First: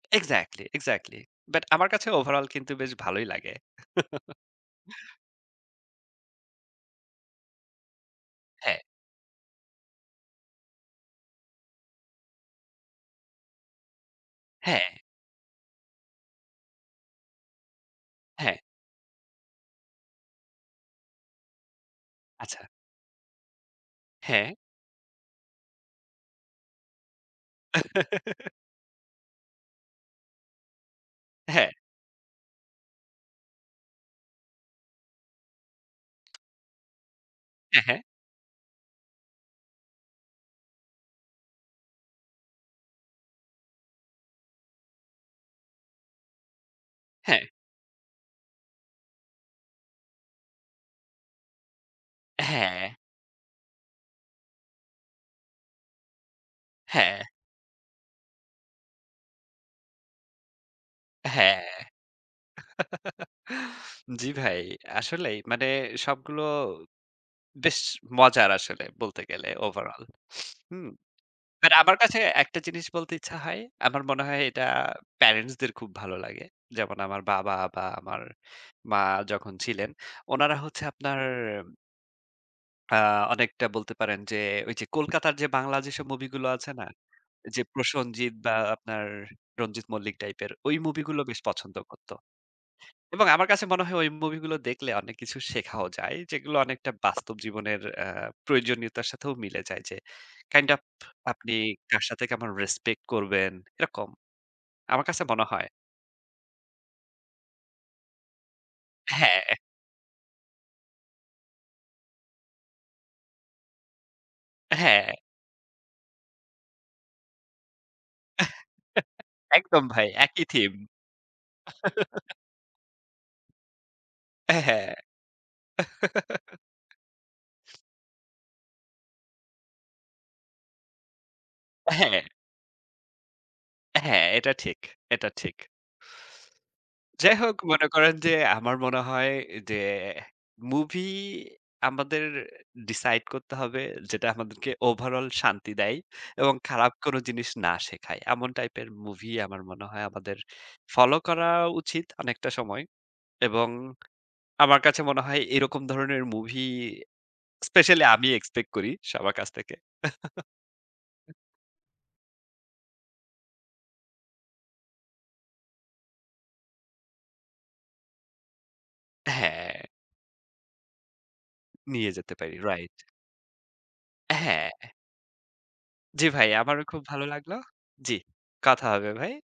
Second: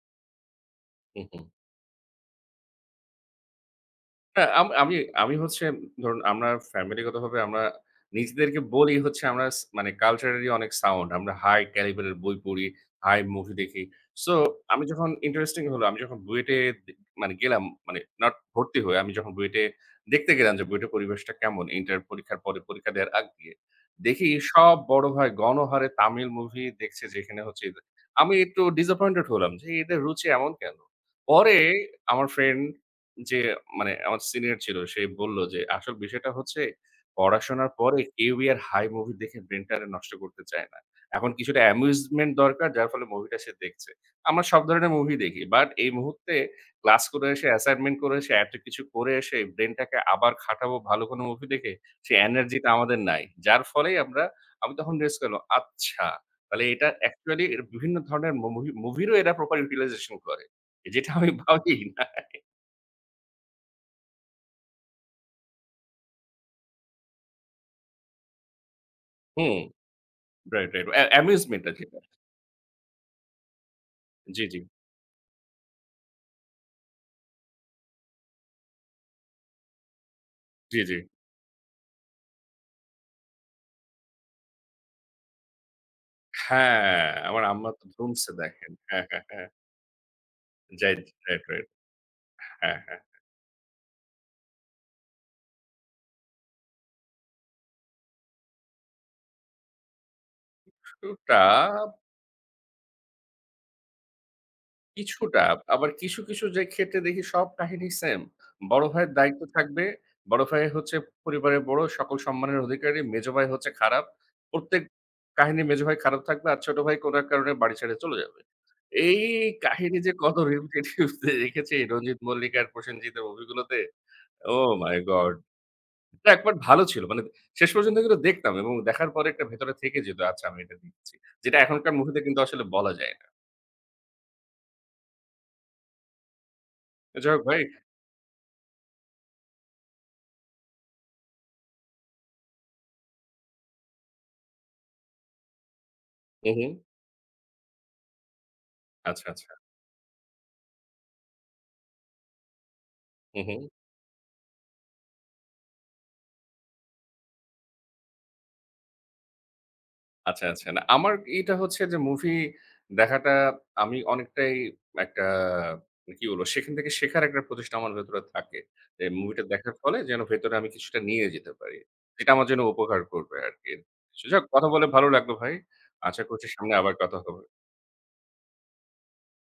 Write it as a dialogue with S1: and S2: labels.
S1: Exactly, exactly.
S2: হু, হু।
S1: But আমার কাছে ওভারঅল কিন্তু বেশ ভালোই লাগে।
S2: না, আম আমি আমি হচ্ছে ধরুন আমরা ফ্যামিলিগতভাবে আমরা নিজদেরকে
S1: হ্যাঁ।
S2: বলি হচ্ছে আমরা স মানে culturally অনেক sound, আমরা high caliber এর বই পড়ি, high মুভি দেখি। সো আমি
S1: হ্যাঁ।
S2: যখন ইন্টারেস্টিং হলো আমি যখন বুয়েটে মানে গেলাম, মানে নট
S1: হ্যাঁ।
S2: ভর্তি হয়ে। আমি যখন বুয়েটে দেখতে গেলাম যে বুয়েটের পরিবেশটা কেমন। ইন্টার পরীক্ষার পরে
S1: আচ্ছা।
S2: পরীক্ষা দেওয়ার আগ দিয়ে। দেখি
S1: হ্যাঁ।
S2: সব বড় ভাই গণহারে তামিল মুভি দেখছে যেখানে হচ্ছে [unintelligible] আমি একটু disappointed হলাম যে, "এদের রুচি এমন কেন?" পরে
S1: হ্যাঁ।
S2: আমার ফ্রেন্ড যে মানে আমার সিনিয়র ছিল। সে বলল যে আসল বিষয়টা হচ্ছে, "পড়াশোনার
S1: হ্যাঁ,
S2: পরে
S1: হ্যাঁ।
S2: কেউই আর হাই মুভি দেখে ব্রেইনটারে নষ্ট করতে চায় না। এখন কিছুটা amusement দরকার, যার ফলে মুভিটা সে দেখছে। আমরা সব ধরনের মুভি দেখি। বাট এই মুহূর্তে ক্লাস করে
S1: হ্যাঁ।
S2: এসে, অ্যাসাইনমেন্ট করে এসে, এত কিছু করে এসে, ব্রেইনটাকে আবার খাটাবো ভালো কোনো মুভি দেখে, সে এনার্জিটা
S1: হ্যাঁ।
S2: আমাদের নাই।" যার ফলেই আমরা আমি তখন গেস করলাম আচ্ছা! তাহলে এটা
S1: হ্যাঁ।
S2: অ্যাকচুয়ালি এরা বিভিন্ন ধরনের ম মুভি মুভিরও এরা proper utilization করে, যেটা আমি
S1: হ্যাঁ।
S2: ভাবিই নাই।
S1: জ্বি ভাই। আসলেই মানে সবগুলো বেশ মজার আসলে বলতে গেলে
S2: hmm.
S1: Overall,
S2: right,
S1: hmm.
S2: Right. Uh amusement
S1: but
S2: আরকি
S1: আমার
S2: এটা।
S1: কাছে একটা জিনিস বলতে ইচ্ছা হয়। আমার মনে হয়
S2: জ্বি, জ্বি।
S1: এটা parents দের খুব ভালো লাগে। যেমন আমার বাবা বা আমার মা যখন ছিলেন, উনারা
S2: জ্বি,
S1: হচ্ছে
S2: জ্বি।
S1: আপনার আ অনেকটা বলতে পারেন যে, ওই যে কলকাতার যে বাংলা যেসব মুভি গুলো আছে না?
S2: হ্যাঁ, আমার
S1: যে
S2: আম্মা তো ধুমসে
S1: প্রসেনজিৎ বা
S2: দেখেন।
S1: আপনার রঞ্জিত মল্লিক টাইপের ওই
S2: যাইট
S1: মুভি গুলো বেশ
S2: রাইট, রাইট।
S1: পছন্দ করত।
S2: হ্যাঁ, হ্যাঁ, হ্যাঁ।
S1: এবং আমার কাছে মনে হয় ওই মুভি গুলো দেখলে অনেক কিছু শেখাও যায়। যেগুলো অনেকটা বাস্তব জীবনের অ্যা প্রয়োজনীয়তার সাথেও মিলে যায়, যে kind of আপনি
S2: তাব
S1: কার সাথে কেমন রেসপেক্ট করবেন এরকম। আমার কাছে
S2: কিছুটা।
S1: মনে হয়।
S2: আবার কিছু, কিছু যে ক্ষেত্রে দেখি সব কাহিনী সেম। বড় ভাইয়ের দায়িত্ব
S1: হ্যাঁ।
S2: থাকবে, বড় ভাই হচ্ছে পরিবারের বড়, সকল সম্মানের অধিকারী। মেজ ভাই হচ্ছে খারাপ। প্রত্যেক
S1: হ্যাঁ।
S2: কাহিনী মেজ ভাই খারাপ থাকবে আর ছোট ভাই কোনো এক কারণে বাড়ি ছেড়ে চলে যাবে। এই
S1: একদম
S2: কাহিনী
S1: ভাই,
S2: যে কত
S1: একই থিম।
S2: repetitively যে দেখেছি। রঞ্জিত মল্লিক আর প্রসেনজিৎ এর মুভি গুলোতে,
S1: হ্যাঁ,
S2: ওহ
S1: হ্যাঁ।
S2: My god! এটা একবার ভালো ছিল। মানে শেষ পর্যন্ত এগুলো দেখতাম এবং দেখার পরে একটা ভেতরে থেকে যেত, আচ্ছা আমি এটা দেখেছি। যেটা এখনকার মুভিতে
S1: হ্যাঁ।
S2: কিন্তু আসলে বলা যায় না।
S1: হ্যাঁ। এটা ঠিক, এটা ঠিক।
S2: যা
S1: যাই
S2: হোক
S1: হোক।
S2: ভাই।
S1: মনে করেন যে, আমার মনে হয় যে মুভি আমাদের ডিসাইড করতে হবে যেটা আমাদেরকে ওভারঅল শান্তি দেয় এবং
S2: উম হুম।
S1: খারাপ কোনো জিনিস না শেখায়। এমন টাইপের
S2: আচ্ছা,
S1: মুভি
S2: আচ্ছা।
S1: আমার মনে হয় আমাদের ফলো করা উচিত অনেকটা সময়।
S2: হু, হু।
S1: এবং আমার কাছে মনে হয় এরকম ধরনের মুভি স্পেশালি আমি এক্সপেক্ট করি সবার কাছ থেকে।
S2: আচ্ছা, আচ্ছা, না। আমার এইটা হচ্ছে যে মুভি দেখাটা আমি অনেকটাই একটা কি বলবো সেখান থেকে শেখার একটা প্রচেষ্টা আমার ভেতরে থাকে। যে মুভিটা দেখার
S1: হ্যাঁ।
S2: ফলে যেন ভেতরে আমি কিছুটা নিয়ে যেতে পারি।
S1: নিয়ে
S2: এটা
S1: যেতে
S2: আমার
S1: পারি।
S2: জন্য
S1: রাইট।
S2: উপকার করবে আরকি। স যাহোক কথা
S1: হ্যাঁ।
S2: বলে ভালো লাগলো ভাই। আশা
S1: জ্বি
S2: করছি
S1: ভাই,
S2: সামনে
S1: আমারও
S2: আবার
S1: খুব
S2: কথা
S1: ভালো
S2: হবে।
S1: লাগলো। জ্বি। কথা হবে ভাই।